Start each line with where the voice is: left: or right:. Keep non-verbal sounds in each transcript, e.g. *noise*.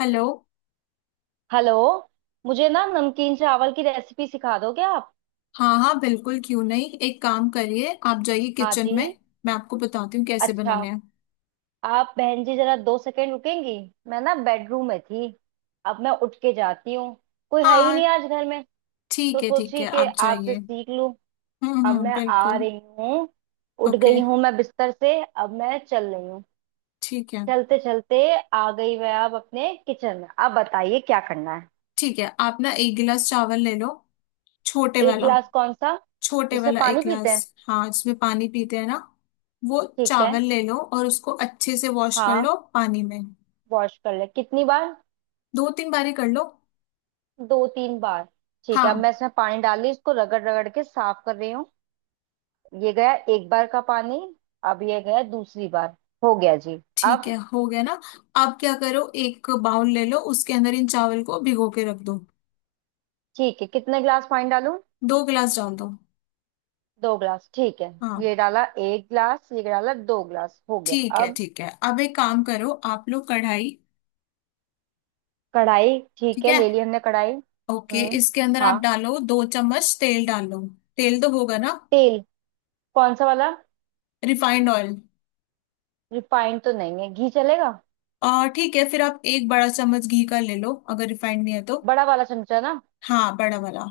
left: Hello.
right: Hello. मुझे ना नमकीन चावल की रेसिपी सिखा दोगे आप।
left: हाँ हाँ, बिल्कुल, क्यों नहीं। एक काम करिए, आप जाइए
right: हाँ
left: किचन में।
right: जी।
left: मैं आपको बताती हूँ कैसे
right: अच्छा।
left: बनाने हैं।
right: आप बहन जी जरा 2 सेकंड रुकेंगी। मैं ना बेडरूम में थी। अब मैं उठ के जाती हूँ। कोई है ही
left: हाँ,
right: नहीं आज घर में।
left: ठीक
right: तो
left: है ठीक
right: सोची
left: है,
right: कि
left: आप
right: आपसे
left: जाइए।
right: सीख लूँ। अब
left: हम्म,
right: मैं आ
left: बिल्कुल।
right: रही हूँ। उठ
left: ओके।
right: गई हूँ मैं बिस्तर से, अब मैं चल रही हूँ।
left: ठीक है
right: चलते चलते आ गई मैं, अब अपने किचन में। आप बताइए क्या करना है।
left: ठीक है। आप ना 1 गिलास चावल ले लो। छोटे
right: एक
left: वाला।
right: गिलास कौन सा।
left: छोटे
right: जिससे
left: वाला, एक
right: पानी पीते
left: गिलास।
right: हैं।
left: हाँ, जिसमें पानी पीते हैं ना। वो
right: ठीक है।
left: चावल ले लो और उसको अच्छे से वॉश कर
right: हाँ।
left: लो पानी में।
right: वॉश कर ले कितनी बार।
left: 2 3 बारी कर लो।
right: दो तीन बार। ठीक है, अब
left: हाँ,
right: मैं इसमें पानी डाल ली, इसको रगड़ रगड़ के साफ कर रही हूँ। ये गया एक बार का पानी। अब ये गया दूसरी बार। हो गया जी
left: ठीक
right: अब।
left: है, हो गया ना। अब क्या करो, एक बाउल ले लो, उसके अंदर इन चावल को भिगो के रख दो।
right: ठीक है। कितने गिलास पानी डालूं।
left: 2 गिलास डाल दो।
right: 2 गिलास ठीक है।
left: हाँ,
right: ये डाला एक गिलास, ये डाला 2 गिलास। हो
left: ठीक
right: गया।
left: है
right: अब
left: ठीक है। अब एक काम करो, आप लोग कढ़ाई।
right: कढ़ाई। ठीक
left: ठीक
right: है,
left: है,
right: ले ली हमने कढ़ाई।
left: ओके।
right: हम्म।
left: इसके अंदर आप
right: हाँ।
left: डालो, 2 चम्मच तेल डाल लो। तेल तो होगा ना।
right: तेल कौन सा वाला।
left: Refined oil.
right: रिफाइंड तो नहीं है, घी चलेगा।
left: और ठीक है, फिर आप 1 बड़ा चम्मच घी का ले लो अगर रिफाइंड नहीं है तो।
right: बड़ा वाला चमचा ना।
left: हाँ, बड़ा वाला।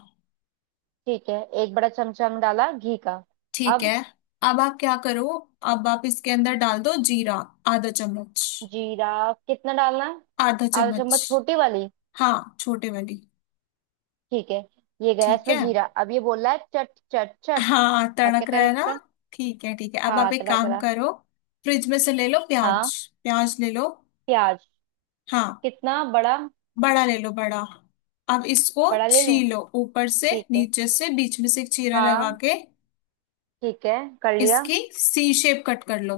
right: ठीक है। एक बड़ा चमचा हमने डाला घी का।
left: ठीक है।
right: अब
left: अब आप क्या करो। अब आप इसके अंदर डाल दो जीरा, 1/2 चम्मच।
right: जीरा कितना डालना है।
left: आधा
right: आधा
left: चम्मच।
right: चम्मच छोटी वाली।
left: हाँ, छोटे वाली।
right: ठीक है, ये गया
left: ठीक
right: इसमें
left: है।
right: जीरा। अब ये बोल रहा है चट चट चट।
left: हाँ,
right: अब क्या
left: तड़क रहा
right: करें
left: है ना।
right: इसका।
left: ठीक है ठीक है। अब आप
right: हाँ
left: एक
right: तड़ा
left: काम
right: करा।
left: करो, फ्रिज में से ले लो प्याज।
right: हाँ।
left: प्याज ले लो।
right: प्याज
left: हाँ,
right: कितना बड़ा।
left: बड़ा ले लो, बड़ा। अब इसको
right: बड़ा ले लूं।
left: छीलो ऊपर से
right: ठीक है।
left: नीचे से, बीच में से एक चीरा लगा
right: हाँ।
left: के।
right: ठीक है, कर लिया।
left: इसकी सी शेप कट कर लो।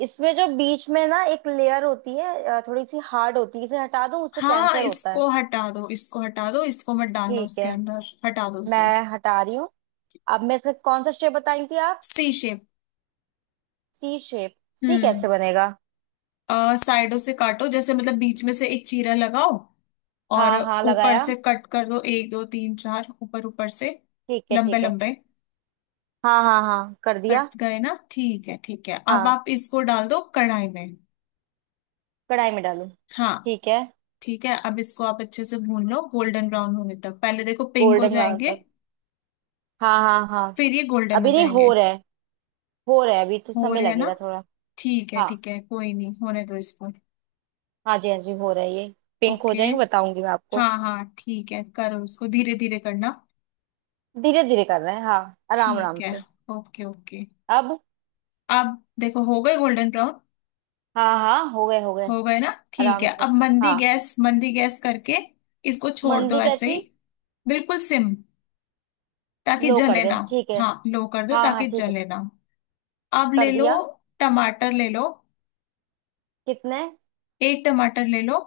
right: इसमें जो बीच में ना एक लेयर होती है, थोड़ी सी हार्ड होती है, इसे हटा दूं। उससे
left: हाँ,
right: कैंसर होता है।
left: इसको हटा दो, इसको हटा दो, इसको मत डालना
right: ठीक
left: उसके
right: है,
left: अंदर, हटा दो उसे।
right: मैं हटा रही हूँ। अब मैं इसका कौन सा शेप बताई थी आप।
left: C shape.
right: C shape. C
left: हम्म।
right: कैसे बनेगा।
left: साइडों से काटो, जैसे मतलब बीच में से एक चीरा लगाओ। और
right: हाँ हाँ,
left: ऊपर
right: लगाया।
left: से कट कर दो, एक दो तीन चार ऊपर, ऊपर से।
right: ठीक है
left: लंबे
right: ठीक है।
left: लंबे।
right: हाँ हाँ हाँ, कर दिया।
left: कट गए ना। ठीक है ठीक है। अब
right: हाँ।
left: आप इसको डाल दो कढ़ाई में।
right: कढ़ाई में डालूं।
left: हाँ।
right: ठीक है।
left: ठीक है। अब इसको आप अच्छे से भून लो गोल्डन ब्राउन होने तक। पहले देखो पिंक हो
right: गोल्डन ब्राउन
left: जाएंगे,
right: तक। हाँ हाँ हाँ।
left: फिर ये गोल्डन हो
right: अभी नहीं
left: जाएंगे।
right: हो रहा है। हो रहा है, अभी तो
left: हो
right: समय
left: रहे हैं ना।
right: लगेगा थोड़ा।
left: ठीक है
right: हाँ।
left: ठीक है, कोई नहीं, होने दो इसको।
right: हाँ जी हाँ जी, हो रहा है ये। पिंक हो
left: ओके।
right: जाएंगे बताऊंगी मैं आपको।
left: हाँ हाँ, ठीक है। करो इसको, धीरे धीरे करना।
right: धीरे धीरे कर रहे हैं, हाँ, आराम आराम
left: ठीक है।
right: से।
left: Okay okay.
right: अब।
left: अब देखो हो गए गोल्डन ब्राउन।
right: हाँ हाँ, हो गए हो गए।
left: हो गए ना। ठीक
right: आराम
left: है,
right: से।
left: अब
right: हाँ।
left: मंदी गैस करके इसको छोड़ दो
right: मंदी
left: ऐसे ही।
right: कैसी।
left: बिल्कुल सिम। ताकि
right: लो कर
left: जले
right: दे
left: ना।
right: ठीक है।
left: हाँ, लो कर दो
right: हाँ हाँ
left: ताकि
right: ठीक है,
left: जले ना। अब ले
right: कर
left: लो।
right: दिया।
left: टमाटर ले लो।
right: कितने।
left: 1 टमाटर ले लो।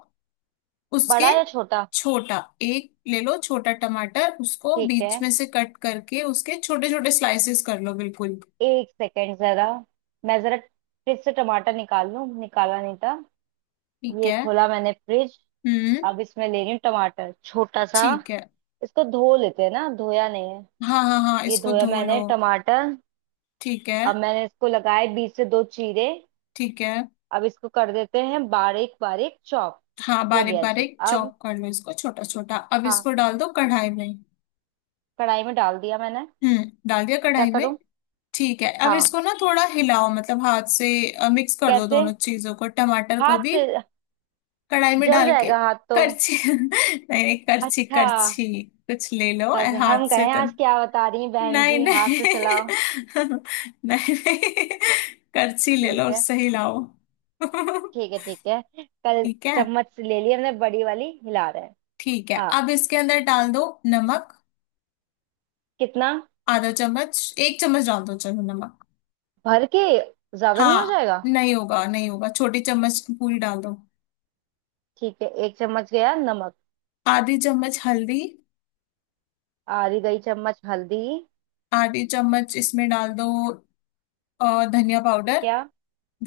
left: उसके।
right: बड़ा या छोटा।
left: छोटा एक ले लो, छोटा टमाटर। उसको
right: ठीक है,
left: बीच में से कट करके उसके छोटे छोटे स्लाइसेस कर लो, बिल्कुल।
right: एक सेकेंड जरा। मैं जरा फ्रिज से टमाटर निकाल लूं, निकाला नहीं था।
left: ठीक
right: ये
left: है।
right: खोला मैंने फ्रिज।
left: हम्म।
right: अब इसमें ले रही हूँ टमाटर छोटा सा।
left: ठीक है।
right: इसको धो लेते हैं ना, धोया नहीं है।
left: हाँ हाँ हाँ,
right: ये
left: इसको
right: धोया
left: धो लो।
right: मैंने टमाटर।
left: ठीक है।
right: अब मैंने इसको लगाए बीच से 2 चीरे।
left: ठीक है।
right: अब इसको कर देते हैं बारीक बारीक चॉप।
left: हाँ,
right: हो
left: बारीक
right: गया जी
left: बारीक
right: अब।
left: चॉप कर लो इसको, छोटा छोटा। अब
right: हाँ,
left: इसको डाल दो कढ़ाई में।
right: कढ़ाई में डाल दिया मैंने।
left: हम्म। डाल दिया
right: क्या
left: कढ़ाई में।
right: करूँ।
left: ठीक है, अब
right: हाँ।
left: इसको ना थोड़ा हिलाओ, मतलब हाथ से। मिक्स कर दो
right: कैसे।
left: दोनों चीजों को, टमाटर को
right: हाथ
left: भी।
right: से।
left: कढ़ाई में
right: जल
left: डाल के।
right: जाएगा हाथ तो।
left: करछी। *laughs* नहीं नहीं, करछी,
right: अच्छा।
left: करछी। कुछ ले लो,
right: तब से
left: हाथ
right: हम
left: से
right: कहें
left: तो
right: आज क्या बता रही हैं बहन
left: नहीं
right: जी, हाथ
left: नहीं।
right: से चलाओ।
left: *laughs* नहीं, नहीं, करछी ले लो
right: ठीक है।
left: उससे हिलाओ। *laughs*
right: ठीक है ठीक है। कल
left: ठीक है
right: चम्मच से ले ली हमने, बड़ी वाली, हिला रहे हैं।
left: ठीक है।
right: हाँ।
left: अब इसके अंदर डाल दो नमक।
right: कितना।
left: आधा चम्मच। 1 चम्मच डाल दो चलो, नमक।
right: भर के ज्यादा नहीं हो
left: हाँ,
right: जाएगा।
left: नहीं होगा नहीं होगा, छोटी चम्मच पूरी डाल दो।
right: ठीक है, एक चम्मच गया नमक।
left: 1/2 चम्मच हल्दी।
right: आधी गई चम्मच हल्दी।
left: आधी चम्मच इसमें डाल दो। धनिया पाउडर।
right: क्या।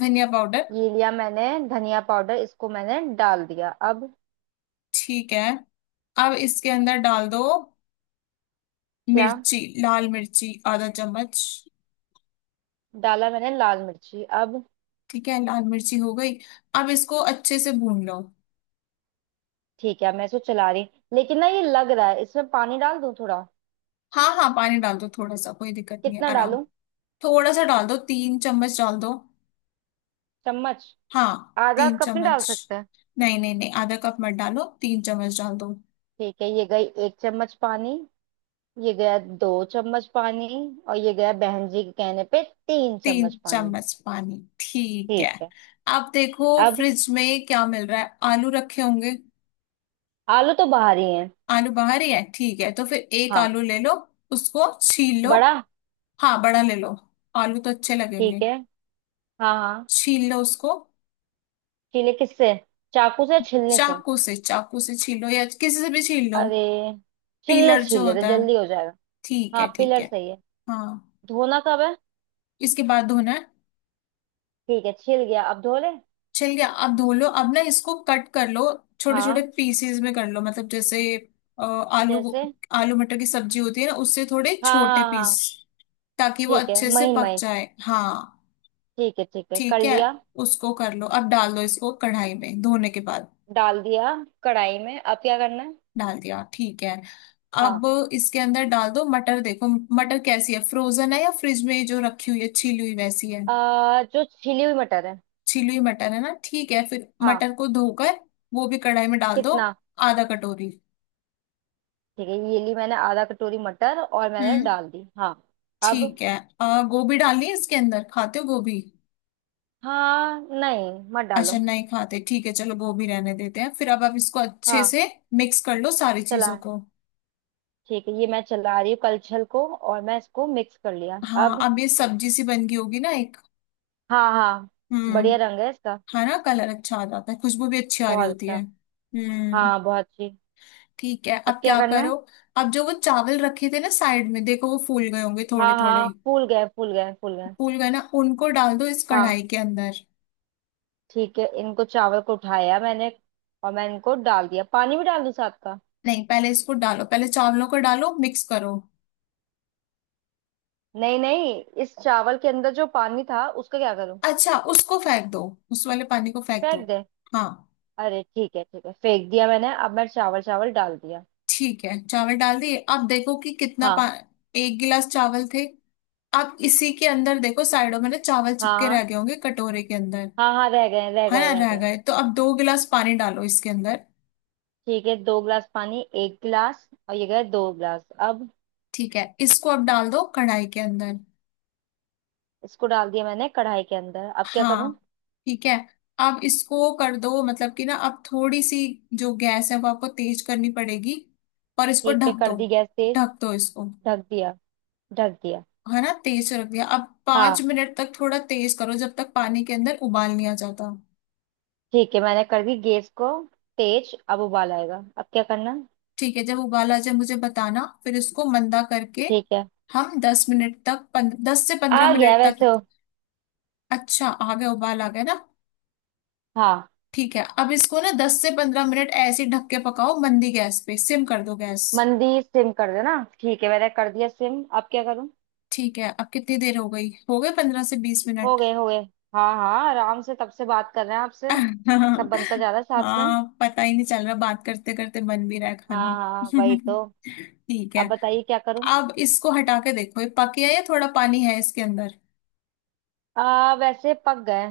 left: धनिया पाउडर।
right: ये लिया मैंने धनिया पाउडर, इसको मैंने डाल दिया अब।
left: ठीक है। अब इसके अंदर डाल दो
right: क्या।
left: मिर्ची, लाल मिर्ची, 1/2 चम्मच।
right: डाला मैंने लाल मिर्ची अब।
left: ठीक है, लाल मिर्ची हो गई। अब इसको अच्छे से भून लो।
right: ठीक है, मैं इसको चला रही। लेकिन ना ये लग रहा है, इसमें पानी डाल दूं थोड़ा।
left: हाँ हाँ, पानी डाल दो थोड़ा सा, कोई दिक्कत नहीं है,
right: कितना
left: आराम।
right: डालूं।
left: थोड़ा सा डाल दो, 3 चम्मच डाल दो।
right: चम्मच।
left: हाँ।
right: आधा
left: तीन
right: कप नहीं डाल
left: चम्मच।
right: सकते।
left: नहीं नहीं नहीं, 1/2 कप मत डालो, तीन चम्मच डाल दो।
right: ठीक है, ये गई एक चम्मच पानी। ये गया 2 चम्मच पानी। और ये गया, बहन जी के कहने पे, तीन
left: तीन
right: चम्मच पानी
left: चम्मच पानी, ठीक
right: ठीक
left: है।
right: है।
left: अब देखो
right: अब।
left: फ्रिज में क्या मिल रहा है, आलू रखे होंगे।
right: आलू तो बाहर ही है।
left: आलू बाहर ही है, ठीक है। तो फिर एक
right: हाँ।
left: आलू ले लो, उसको छील लो।
right: बड़ा।
left: हाँ, बड़ा ले लो। आलू तो अच्छे
right: ठीक
left: लगेंगे।
right: है। हाँ हाँ।
left: छील लो उसको।
right: छीले किससे। चाकू से या छीलने से।
left: चाकू से, चाकू से छील लो, या किसी से भी छील लो।
right: अरे, छीलने
left: पीलर
right: से छील
left: जो
right: लेते
left: होता है।
right: जल्दी हो जाएगा।
left: ठीक
right: हाँ
left: है ठीक
right: पिलर
left: है।
right: सही है।
left: हाँ,
right: धोना कब है।
left: इसके बाद धोना है।
right: ठीक है, छिल गया, अब धो ले।
left: छिल गया अब धो लो। अब ना इसको कट कर लो, छोटे छोटे
right: हाँ।
left: पीसेस में कर लो, मतलब जैसे आलू।
right: जैसे।
left: आलू मटर की सब्जी होती है ना, उससे थोड़े
right: हाँ
left: छोटे
right: हाँ
left: पीस,
right: हाँ।
left: ताकि वो
right: ठीक है,
left: अच्छे से
right: महीन
left: पक
right: महीन।
left: जाए, हाँ।
right: ठीक है ठीक है, कर
left: ठीक है।
right: लिया।
left: उसको कर लो। अब डाल दो इसको कढ़ाई में धोने के बाद।
right: डाल दिया कढ़ाई में, अब क्या करना है।
left: डाल दिया, ठीक है। अब
right: हाँ।
left: इसके अंदर डाल दो मटर, देखो मटर कैसी है, फ्रोजन है या फ्रिज में जो रखी हुई है छीली हुई, वैसी है।
right: जो छिली हुई मटर है।
left: छीली हुई मटर है ना, ठीक है। फिर
right: हाँ।
left: मटर को धोकर वो भी कढ़ाई में डाल दो।
right: कितना।
left: 1/2 कटोरी।
right: ठीक है, ये ली मैंने आधा कटोरी मटर और मैंने
left: हम्म।
right: डाल दी। हाँ। अब।
left: ठीक है। गोभी डालनी है इसके अंदर, खाते हो गोभी।
right: हाँ, नहीं मत
left: अच्छा
right: डालो।
left: नहीं खाते, ठीक है, चलो गोभी रहने देते हैं। फिर अब आप इसको अच्छे
right: हाँ
left: से मिक्स कर लो सारी चीजों
right: चला।
left: को।
right: ठीक है, ये मैं चला रही हूँ कलछल को और मैं इसको मिक्स कर लिया।
left: हाँ,
right: अब।
left: अब ये सब्जी सी बन गई होगी ना, एक।
right: हाँ हाँ। बढ़िया रंग
left: हम्म।
right: है इसका।
left: है ना, कलर अच्छा आ जाता है, खुशबू भी अच्छी आ रही
right: बहुत
left: होती
right: अच्छा।
left: है। हम्म।
right: हाँ, बहुत अच्छी।
left: ठीक है,
right: अब
left: अब
right: क्या
left: क्या
right: करना
left: करो।
right: है।
left: अब जो वो चावल रखे थे ना साइड में, देखो वो फूल गए होंगे थोड़े
right: हाँ
left: थोड़े।
right: हाँ, फूल गए फूल गए फूल गए।
left: फूल गए ना, उनको डाल दो इस
right: हाँ।
left: कढ़ाई के अंदर।
right: ठीक है, इनको चावल को उठाया मैंने। और मैं इनको डाल दिया। पानी भी डाल दूँ साथ का।
left: नहीं, पहले इसको डालो, पहले चावलों को डालो, मिक्स करो।
right: नहीं नहीं। इस चावल के अंदर जो पानी था उसका क्या करूँ।
left: अच्छा, उसको फेंक दो। उस वाले पानी को फेंक दो।
right: फेंक दे।
left: हाँ,
right: अरे ठीक है ठीक है, फेंक दिया मैंने। अब मैं चावल चावल डाल दिया।
left: ठीक है, चावल डाल दिए। आप देखो कि कितना पा,
right: हाँ।
left: एक गिलास चावल थे। आप इसी के अंदर देखो, साइडों में ना चावल चिपके
right: हाँ
left: रह गए होंगे कटोरे के अंदर।
right: हाँ हाँ, रह गए रह
left: है
right: गए
left: ना,
right: रह
left: रह
right: गए।
left: गए तो अब 2 गिलास पानी डालो इसके अंदर।
right: ठीक है, दो गिलास पानी, एक गिलास, और ये गए 2 गिलास। अब
left: ठीक है, इसको अब डाल दो कढ़ाई के अंदर।
right: इसको डाल दिया मैंने कढ़ाई के अंदर, अब क्या करूँ।
left: हाँ, ठीक है। अब इसको कर दो, मतलब कि ना, अब थोड़ी सी, जो गैस है वो आपको तेज करनी पड़ेगी। और इसको
right: ठीक है,
left: ढक
right: कर
left: दो।
right: दी गैस तेज।
left: ढक दो इसको।
right: ढक दिया। ढक दिया।
left: है ना, तेज रख दिया। अब पांच
right: हाँ।
left: मिनट तक थोड़ा तेज करो जब तक पानी के अंदर उबाल नहीं आ जाता।
right: ठीक है, मैंने कर दी गैस को तेज। अब उबाल आएगा, अब क्या करना है?
left: ठीक है, जब उबाल आ जाए मुझे बताना, फिर इसको मंदा करके
right: ठीक है।
left: हम 10 मिनट तक दस से पंद्रह
right: आ गया
left: मिनट तक।
right: वैसे।
left: अच्छा, आ गया, उबाल आ गया ना।
right: हाँ।
left: ठीक है, अब इसको ना 10 से 15 मिनट ऐसे ही ढक के पकाओ, मंदी गैस पे, सिम कर दो गैस।
right: मंदी सिम कर देना। ठीक है, मैंने कर दिया सिम, अब क्या करूँ।
left: ठीक है, अब कितनी देर हो गई। हो गए पंद्रह से बीस
right: हो
left: मिनट
right: गए हो गए। हाँ हाँ, आराम से तब से बात कर रहे हैं आपसे। सब बनता जा
left: *laughs*
right: रहा है साथ में।
left: हाँ, पता ही नहीं चल रहा, बात करते करते बन भी रहा है खाना।
right: हाँ हाँ, वही तो।
left: *laughs* ठीक है।
right: अब बताइए क्या करूँ।
left: अब इसको हटा के देखो ये पक गया या थोड़ा पानी है इसके अंदर।
right: वैसे पक गए।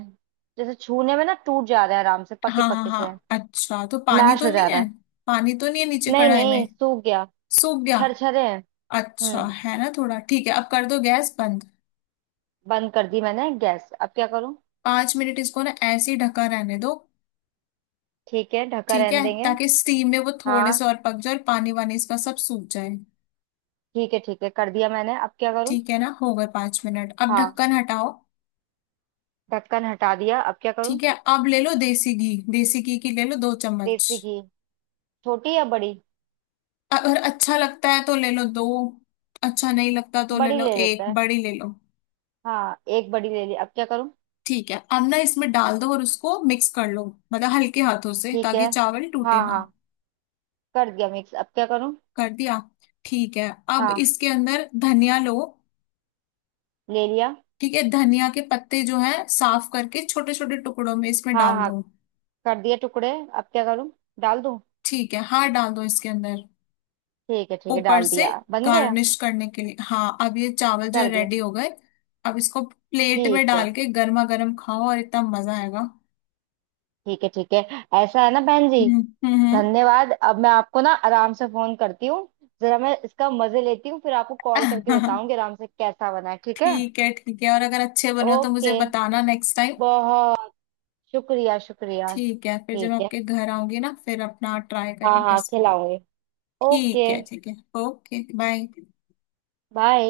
right: जैसे छूने में ना टूट जा रहे हैं, आराम से, पके
left: हाँ हाँ
right: पके से।
left: हाँ, अच्छा, तो पानी
right: मैश
left: तो
right: हो
left: नहीं
right: जा रहा
left: है।
right: है।
left: पानी तो नहीं है नीचे
right: नहीं
left: कढ़ाई में।
right: नहीं, सूख गया।
left: सूख गया।
right: छरछरे हैं।
left: अच्छा
right: हम्म।
left: है ना थोड़ा, ठीक है। अब कर दो गैस बंद।
right: बंद कर दी मैंने गैस, अब क्या करूं।
left: 5 मिनट इसको ना ऐसे ही ढका रहने दो।
right: ठीक है, ढक्कन
left: ठीक है,
right: रहने देंगे।
left: ताकि स्टीम में वो थोड़े से
right: हाँ।
left: और पक जाए, और पानी वानी इसका सब सूख जाए।
right: ठीक है ठीक है, कर दिया मैंने, अब क्या करूं।
left: ठीक है ना, हो गए 5 मिनट, अब
right: हाँ।
left: ढक्कन हटाओ।
right: ढक्कन हटा दिया, अब क्या करूं।
left: ठीक है, अब ले लो देसी घी। देसी घी की ले लो, 2 चम्मच।
right: देसी घी। छोटी या बड़ी।
left: अगर अच्छा लगता है तो ले लो दो, अच्छा नहीं लगता तो ले
right: बड़ी
left: लो
right: ले
left: एक,
right: लेता है।
left: बड़ी ले लो।
right: हाँ, एक बड़ी ले ली, अब क्या करूं।
left: ठीक है, अब ना इसमें डाल दो, और उसको मिक्स कर लो, मतलब हल्के हाथों से,
right: ठीक
left: ताकि
right: है।
left: चावल टूटे
right: हाँ
left: ना।
right: हाँ, कर दिया मिक्स, अब क्या करूं।
left: कर दिया। ठीक है, अब
right: हाँ,
left: इसके अंदर धनिया लो।
right: ले लिया।
left: ठीक है, धनिया के पत्ते जो है साफ करके छोटे छोटे टुकड़ों में इसमें
right: हाँ
left: डाल
right: हाँ,
left: दो।
right: कर दिए टुकड़े, अब क्या करूं, डाल दूं।
left: ठीक है, हाँ, डाल दो इसके अंदर,
right: ठीक है ठीक है,
left: ऊपर
right: डाल
left: से,
right: दिया, बन गया।
left: गार्निश करने के लिए। हाँ, अब ये चावल जो
right: कर दिया।
left: रेडी हो गए, अब इसको प्लेट में
right: ठीक है
left: डाल के गर्मा गर्म खाओ, और इतना मजा आएगा।
right: ठीक है ठीक है। ऐसा है ना बहन जी।
left: हम्म हम्म।
right: धन्यवाद, अब मैं आपको ना आराम से फोन करती हूँ। जरा मैं इसका मजे लेती हूँ, फिर आपको कॉल करके बताऊंगी
left: *laughs*
right: आराम से कैसा बना है, ठीक है।
left: ठीक है ठीक है, और अगर अच्छे बनो तो मुझे
right: ओके।
left: बताना नेक्स्ट टाइम।
right: बहुत शुक्रिया, शुक्रिया,
left: ठीक है, फिर जब
right: ठीक
left: मैं
right: है।
left: आपके घर आऊंगी ना, फिर अपना ट्राई
right: हाँ
left: करेंगे
right: हाँ,
left: इसका।
right: खिलाऊंगी। ओके
left: ठीक है ठीक है। Okay, bye.
right: बाय।